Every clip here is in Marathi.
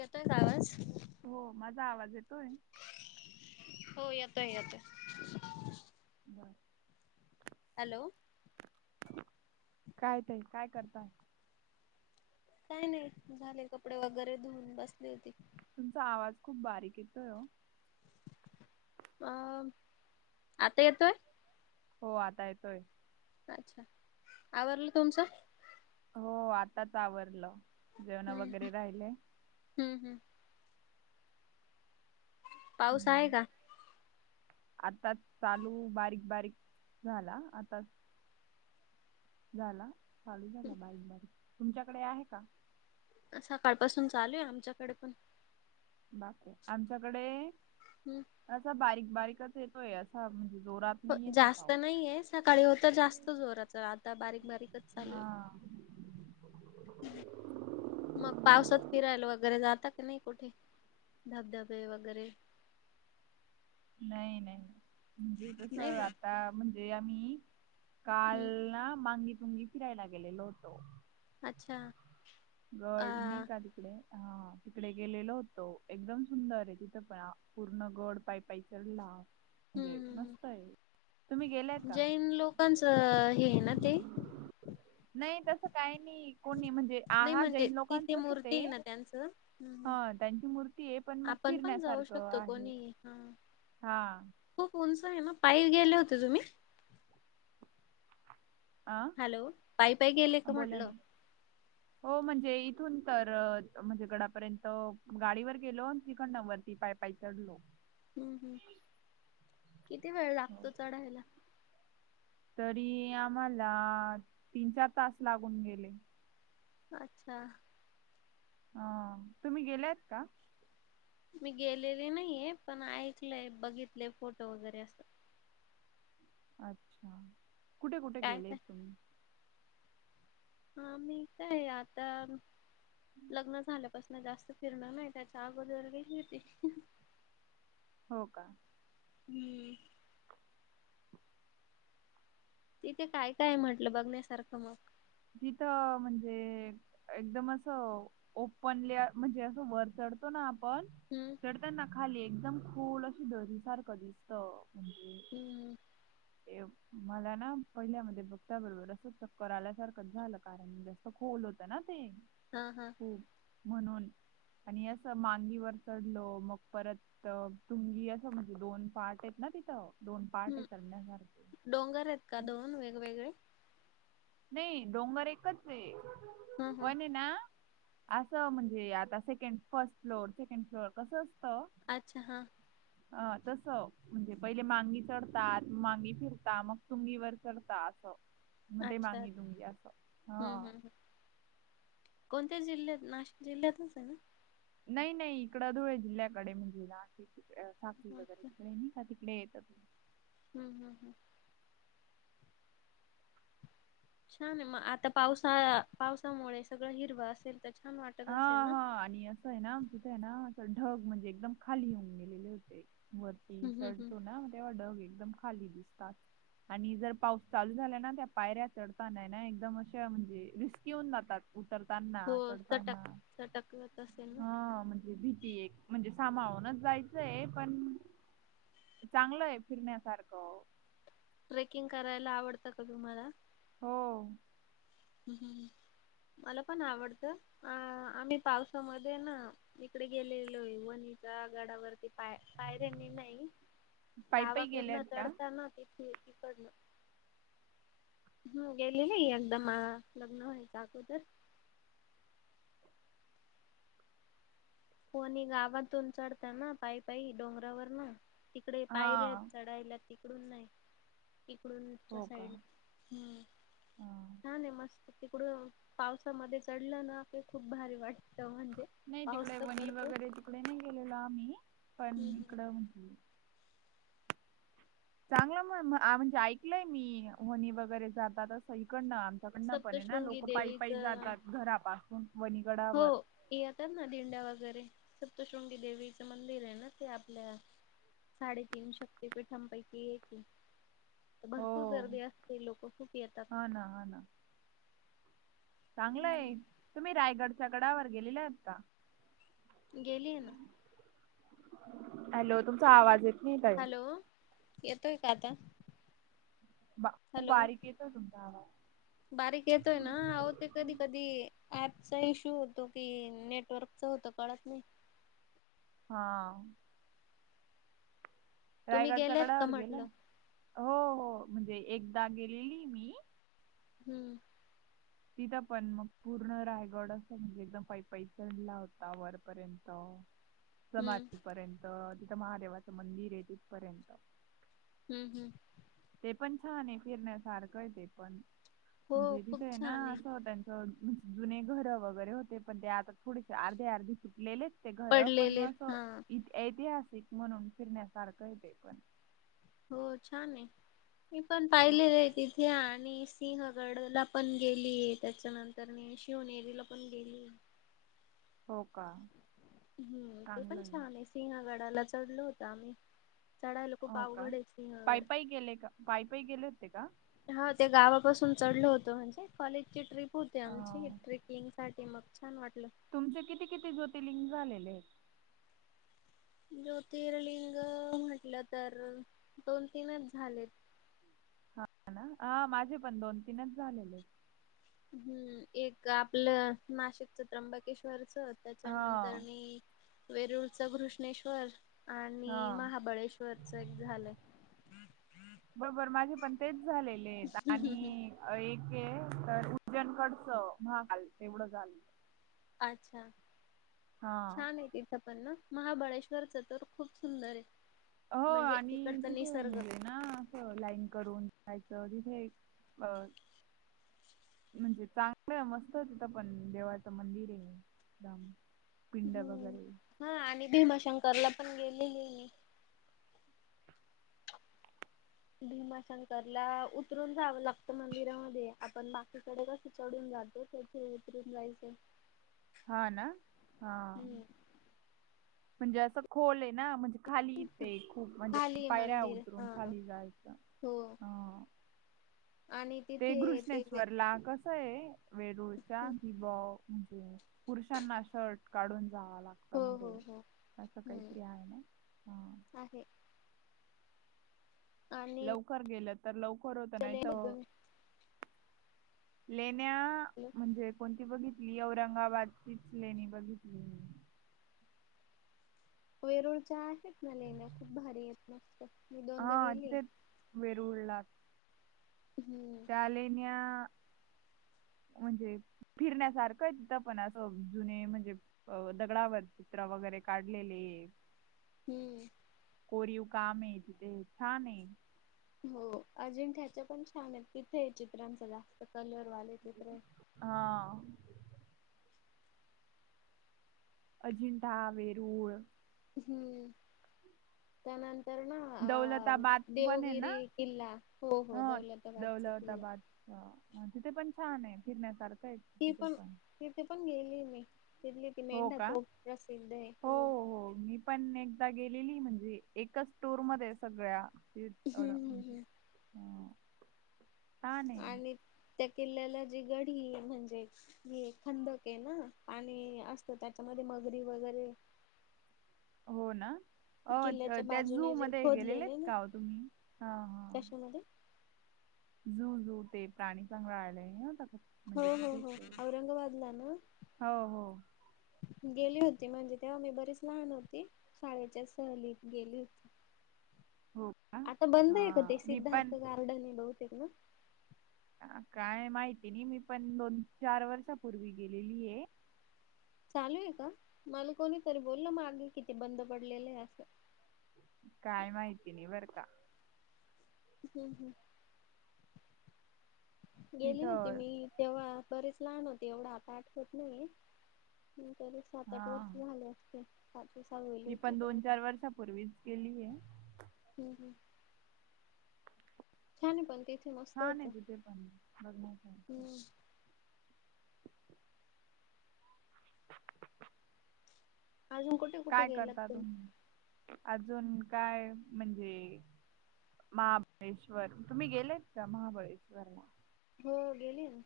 यताय गवाज. हो माझा आवाज येतोय. हो येतोय येतोय. बर. हॅलो. काय ते काय करताय? काही नाही झाले कपडे वगैरे धुऊन, बसली होती. तुमचा आवाज खूप बारीक येतोय ओ अ आता येतोय हो आता येतोय. अच्छा आवरल तुमचं? हो आताच आवरलं, जेवण हम्म वगैरे राहिले. हम्म हम्. पाऊस आहे हम्म. का? आताच चालू बारीक बारीक झाला आता. झाला चालू झाला बारीक बारीक तुमच्याकडे आहे का? सकाळपासून चालू आहे आमच्याकडे पण. बापरे आमच्याकडे हुम्म असा बारीक बारीकच येतोय असा म्हणजे जोरात हो नाही येते जास्त पाऊस. नाहीये सकाळी होत जास्तच जोराच आता बारीक बारीकच चालूल [inaudible] मग पावसात फिरायला वगैरे जाता की नाही कुठे धबधबे वगैरे नाही नाही म्हणजे कस नाही जात आता म्हणजे आम्ही काल हम्म ना मांगी तुंगी फिरायला गेलेलो होतो अच्छा अ गळणे का तिकडे हा तिकडे गेलेलो होतो एकदम सुंदर आहे तिथं पण पूर्ण आ गड टाईप पैसरला हम्म म्हणजे मस्त हम्म आहे तुम्ही गेलाय का कच हे ना ते नाही तसं काही नाही कोणी म्हणजे आ नाही हा म्हणजे जैन ती ती लोकांचच मूर्ती ते आहे ना त्यांचं हम्म, ह हम्म. त्यांची मूर्ती आहे पण मग आपण पण जाऊ फिरण्यासारखं शकतो आहे कोणी हा हा खुप उंच आहे ना पायी गेले होते तुम्ही अ हॅलो पायीपायी गेले का बोला ना म्हटलं हो म्हणजे इथून तर म्हणजे गडापर्यंत गाडीवर गेलो तिकड नवररती पाईप पाई चढलो हम्म हम् किती वेळ लागतो चढायला तरी आम्हालाआ तीन चार तास लागून गेले हम्म हम्म तुम्ही गेलेत का? मी गेलेले नाहीये पण ऐकलय बघितले फोटो वगैरे असं अच्छा कुठे कुठे काय गेलेत काय तुम्ही आम्ही काय आता लग्न झाल्यापासून जास्त फिरणं नाही त्याच्या अगोदर बगीटले होते हा हा हो का हुम्म तिथे काय काय म्हटलं बघण्यासारखं मग? तिथं अ म्हणजे एकदम असं ओपनली म्हणजे असं वर चडतो ना आपण हुम्म चडता ना खाली एकदम खोल अशी दरीसारख दिसत हम्म म्हणजे मला ना पहिल्या म बघता बरोबर असं चक्कर आल्यासारखं झालं कारण जं खोल होत ना ते हम्म हम्म म्हणून आणि अस मांगीवर चढलो मग परत तर तुमी असं म्हणजे दोन पार्ट आहेत ना तिथं दोन पार्ट आहे हम्म चढण्यासारखे डोंगर आहेत का दोन वेगवेगळे? नाही डोंगर एकचंय हं हं पण आहे ना आसं म्हणजे आता सेकंड-फर्स्ट फ्लोअर सेकंड फ्लोअर कसं असतं? अच्छा हा आ तसं म्हणजे पहिले मांगी चढतात मांगी फिरता मग तुंगीवर चढता असं मग ते अच्छा मांगी हा हं हं कोणत्या जिल्ह्यात नाशिक जिल्ह्यातलच आहे ना? नाही-नाही इकडं धुळे जिल्ह्याकडे म्हणजे नाशिक. सागंली वगैरे अच्छा तिकडे नाही तिकडे येतात हम्म्-हम्म्-हम्म्. छान आहे मग आता पावसाळा पावसांमुळे सगळं हिरवं असेल तर छान वाटतं. हा हाआणि असं आहे ना तिथं आहे ना असं ढंग म्हणजे एकदम खाली येऊन गेलेले होते वर हं हं हं चढतों ना तेव्हा ढग एकदम खाली दिसतात. आणि जर पाऊस चालू झाला ना त्या पायऱ्या चढताना आहे ना एकदम अशा म्हणजे रिस्की होऊन जातात. उतरतांना हो चटक चढतांना चटकत असेल ना? हा म्हणजे भीती एक म्हणजे सांभाळूनच जायचंय पण चांगलं आहे फिरण्यासारखं ट्रेकिंग करायला आवडतं का तुम्हाला? हम्म मला पण आवडतं अ आम्ही पावसामध्ये ना इकडे गेलेलोयं वणीच्या गडावरतीं पाय पायऱ्यांनी नाही पायी पायी गावाकडनं गेल्यात का? चढतांना तिथे तिकडनं हम्म गेली नाही एकदा मा लग्नं व्हायच्या अगोदर. कोणी गावातून चढतांना पायी-पायी डोंगरावरंन इकडे पायर्या आहेत हां चढायला तिकडून नाही. इकडच्या हो का? साईडन हा हां. छानंय मस्त. तिकडून पावसामध्ये चढलं ना की खूप भारी वाटतं म्हणजे. नाही पाऊस तिकडे तर वणी पडतोच वगैरे तिकडे नाही गेलेलो आम्ही पण हम्म हम्म इकडं म्हणे चांगलं म्ह म्हणजे ऐकलंय मी वणी वगैरे जाताना असं इकडन आपापल्या परीने ना सप्तशृंगी लोक पायी-पायी देवीचं जातात घरापासून वणी प हो. येतात नां दिंड्या वगैरे, सप्तशृंगी देवीचं मंदिर आहे ना. ते आपल्या साडेतीन शक्ति-पिठांपैकी एके हो भरपूर गर्दी असते, लोक खूप येतात. हा, ना. हा, ना. हम्म चांगलंय, तुम्ही रायगडच्या गडावर गेलेले आहात का? गेलीये ना. हॅलो, तुमचा आवाज येत नाही. ता हॅलो, येतोय का आता? हॅलो बां-बारीक येतोय, तुमचा आवाज बारीक येतोय ना, आहो ते कधी कधी ऍपचा इश्यू होतो कि, नेटवर्कचा होतो कळत नाही हा.. तुम्ही रायगडच्या गेलेत का गडावर गेलाय? म्हटलं हो-हो म्हणजे एकदा, गेलेली मी हम्म् तिथं पण मग, पूर्ण रायगड. असं म्हणजे एकदम पाई-पाई चढला होता वरपर्यंत हम्म समाधीपर्यंत, तिथं महादेवाचं मंदिर आहे. तिथपर्यंत-' हम्म्, हम्म् ते, पण छान आहे. फिरण्यासारखं आहे. ते पण, हो म्हणजे तिथे खूप आहे ना छान असं होतय जुने घर वगैरे होते पण ते आता थोडेसे अर्धे अर्धे तुटलेले ते घर पण पडलेले म हा असं ऐतिहासिक म्हणून फिरण्यासारखं येत पण हो छान आहे मी पण पाहिलेलं आहे तिथे आणि सिंहगड, ला पण गेलीये. त्याच्यानंतर मी, शिवनेरीला पण गेलीयं हो, का हम्म्, ते पण छान आहे. सिंहगडाला, चढलो होतो आम्ही चढायला खूप, हो का अवघडयं पायी सिंहगड-' पायी गेले का पायी पायी गेले होते का हा, ते गावापासून चढलो होतो. म्हणजे कॉलेज ची, ट्रीप होती आमची. अं, ट्रेकिंग साठी मग छान वाटलं तुमचे किती किती ज्योतिलिंग झालेले ज्योतिर्लिंग म्हटलं तर दोन तीनच झालेत हा ना माझे पण दोन तीनच झालेले आहेत. हम्म एक आपलं नाशिकचं त्र्यंबकेश्वर खर्च त्याच्यानंतर हा मी वेरूळच कृष्णेश्वर आणि हा महाबळेश्वरच एक झालंय बरोबर मागे पण तेच झालेले आहेत आणि-' एक आहे तर उज्जनकडच म्हगल तेवढं झालं. अच्छा हा छान आहे त पण ना महाबळेश्वर चं तरो खूप सुंदर आहे हो म्हणजे आणि तिकडचा तिथे निसर्ग म्हणजे ना लाईन करून जायचं तिथे अ म्हणजे चांगलं मस्त तिथं पण देवाचं मंदिर आहे एकदम पिंड हम्म वगैरे हा आणि भीमाशंकरला पण गेलेले भीमाशंकर ला उतरून जाव लक्त मंदिरामध्ये आपण बाकीकडे कस चढून जातो. ते उतरून जायचं. [inaudible] हा ना हा हम्म म्हणजे असं खोल आहे ना म्हणजे खाली ते खूप खाली म्हणजे आहे पायऱ्या मंदिर उतरून हा. खाली जायचं हो ह आणि ते तिथे ते वे घृष्णेश्वर ला कस आहे वेरूळच्या दिवा म्हणजे पुरुषांना शर्ट काढून जावा हो लागत हो हो असं हम्म काहीतरी आहे ना ह आहे. आणि लवकर गेलं तर लवकर होत. नाही तर लेण्या म्हणजे कोणती बघितली. औरंगाबादचीच लेणी बघितली. वेरूळच्या आहेत ना लेण्या खूप भारी आहेत. मस्त दोनदा हा गेली तेच वेरूळला. हम्म त्या लेण्या म्हणजे फिरण्यासारखंच आहे तिथे पण असं जुने म्हणजे अ दगडावर चित्र वगैरे काढलेली आहेत. हम्म कोरीव काम आहे तिथे. छान आहे. हो अजिंठ्याच्या पण छान आहेत. तिथे चित्रांचं जास्त कलर वाले चित्र हा अजिंठा, वेरूळ हम्म त्यानंतर ना अ दौलताबाद पण आहे ना. देवगिरी किल्ला. हो ह हो दौलताबादचा किल्ला. दौलताबाद. तिथे पण छान आहे. फिरण्यासारखं आहे. तिथे तिथेपण पण. गेलेली आहे मी. तिथली ती हो मेंढा का? तोप प्रसिद्ध आहे. हो हो मी पण एकदा गेलेली आहे. म्हणजे एकच टूर मध्ये सगळ्या एवढ हम्म छान आहे. त्या किल्ल्याला जी गडी म्हणजे हे खंदक आहे ना. पाणी असतं त्याच्यामध्ये. मगरी वगैरे हो ना. अ किल्ल्याच्या त्या झू बाजूने जे मध्ये गेलेले आहेत खोदलेले ना का ओ तुम्ही? हा हा कशामध्ये झू झू ते प्राणी संग्रहालय नव्हतं का. हो म्हणजे हो तिथेच हो आहे. औरंगाबादला ना. हो हो. गेली होती. म्हणजे तेव्हा मी बरीच लहान होती. शाळेच्या सहलीत गेली होती. [inaudible] आता बंद आहे का ते? हा मी पण सिद्धार्थ गार्डन आहे बहुतेक ना. ह काय माहिती नाही. मी पण दोन चार वर्षापूर्वी गेलेली आहे. चालू आहे का? मला कोणीतरी बोललं माग कि ते बंद पडलेलं आहे अस. काय माहिती नाही बर का. हम्म हम्म गेली होते तिथं मी. तेव्हा बरेच लहान होती. एवढं आता आठवत नाहीये. बरीच हा सात-आठ वर्ष झाले असतील. पाचवी सहावी मी पण दोन चार वर्षांपूर्वीच गेली आहे. हम्म हम्म छान आहे पण ते छान आहे तिथे पण बघण्यासारखं. हम्म अजून कुठ काय करता तुम्ही? अजून काय म्हणजे महाबळेश्वर, तुम्ही गेलेत का महाबळेश्वरला. हो गेलीय ना.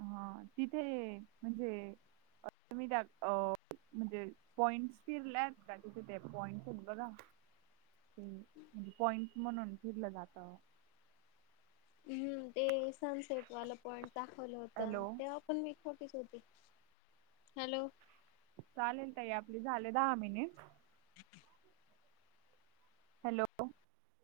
हा तिथे म्हणजे तुम्ही त्या अ म्हणजे पॉइंट्स फिरला आहेत का? तिथे ते पॉइंट्स आहेत बघा. ते म्हणजे पॉइंट म्हणून फिरलं जात. हम्म ते सनसेट वालं पॉईंट दाखवलं होत. हॅलो तेव्हा पण मी छोटीच होते. हॅलो चालेल ताई आपली झाले दहा मिनिट. [inaudible] हॅलो.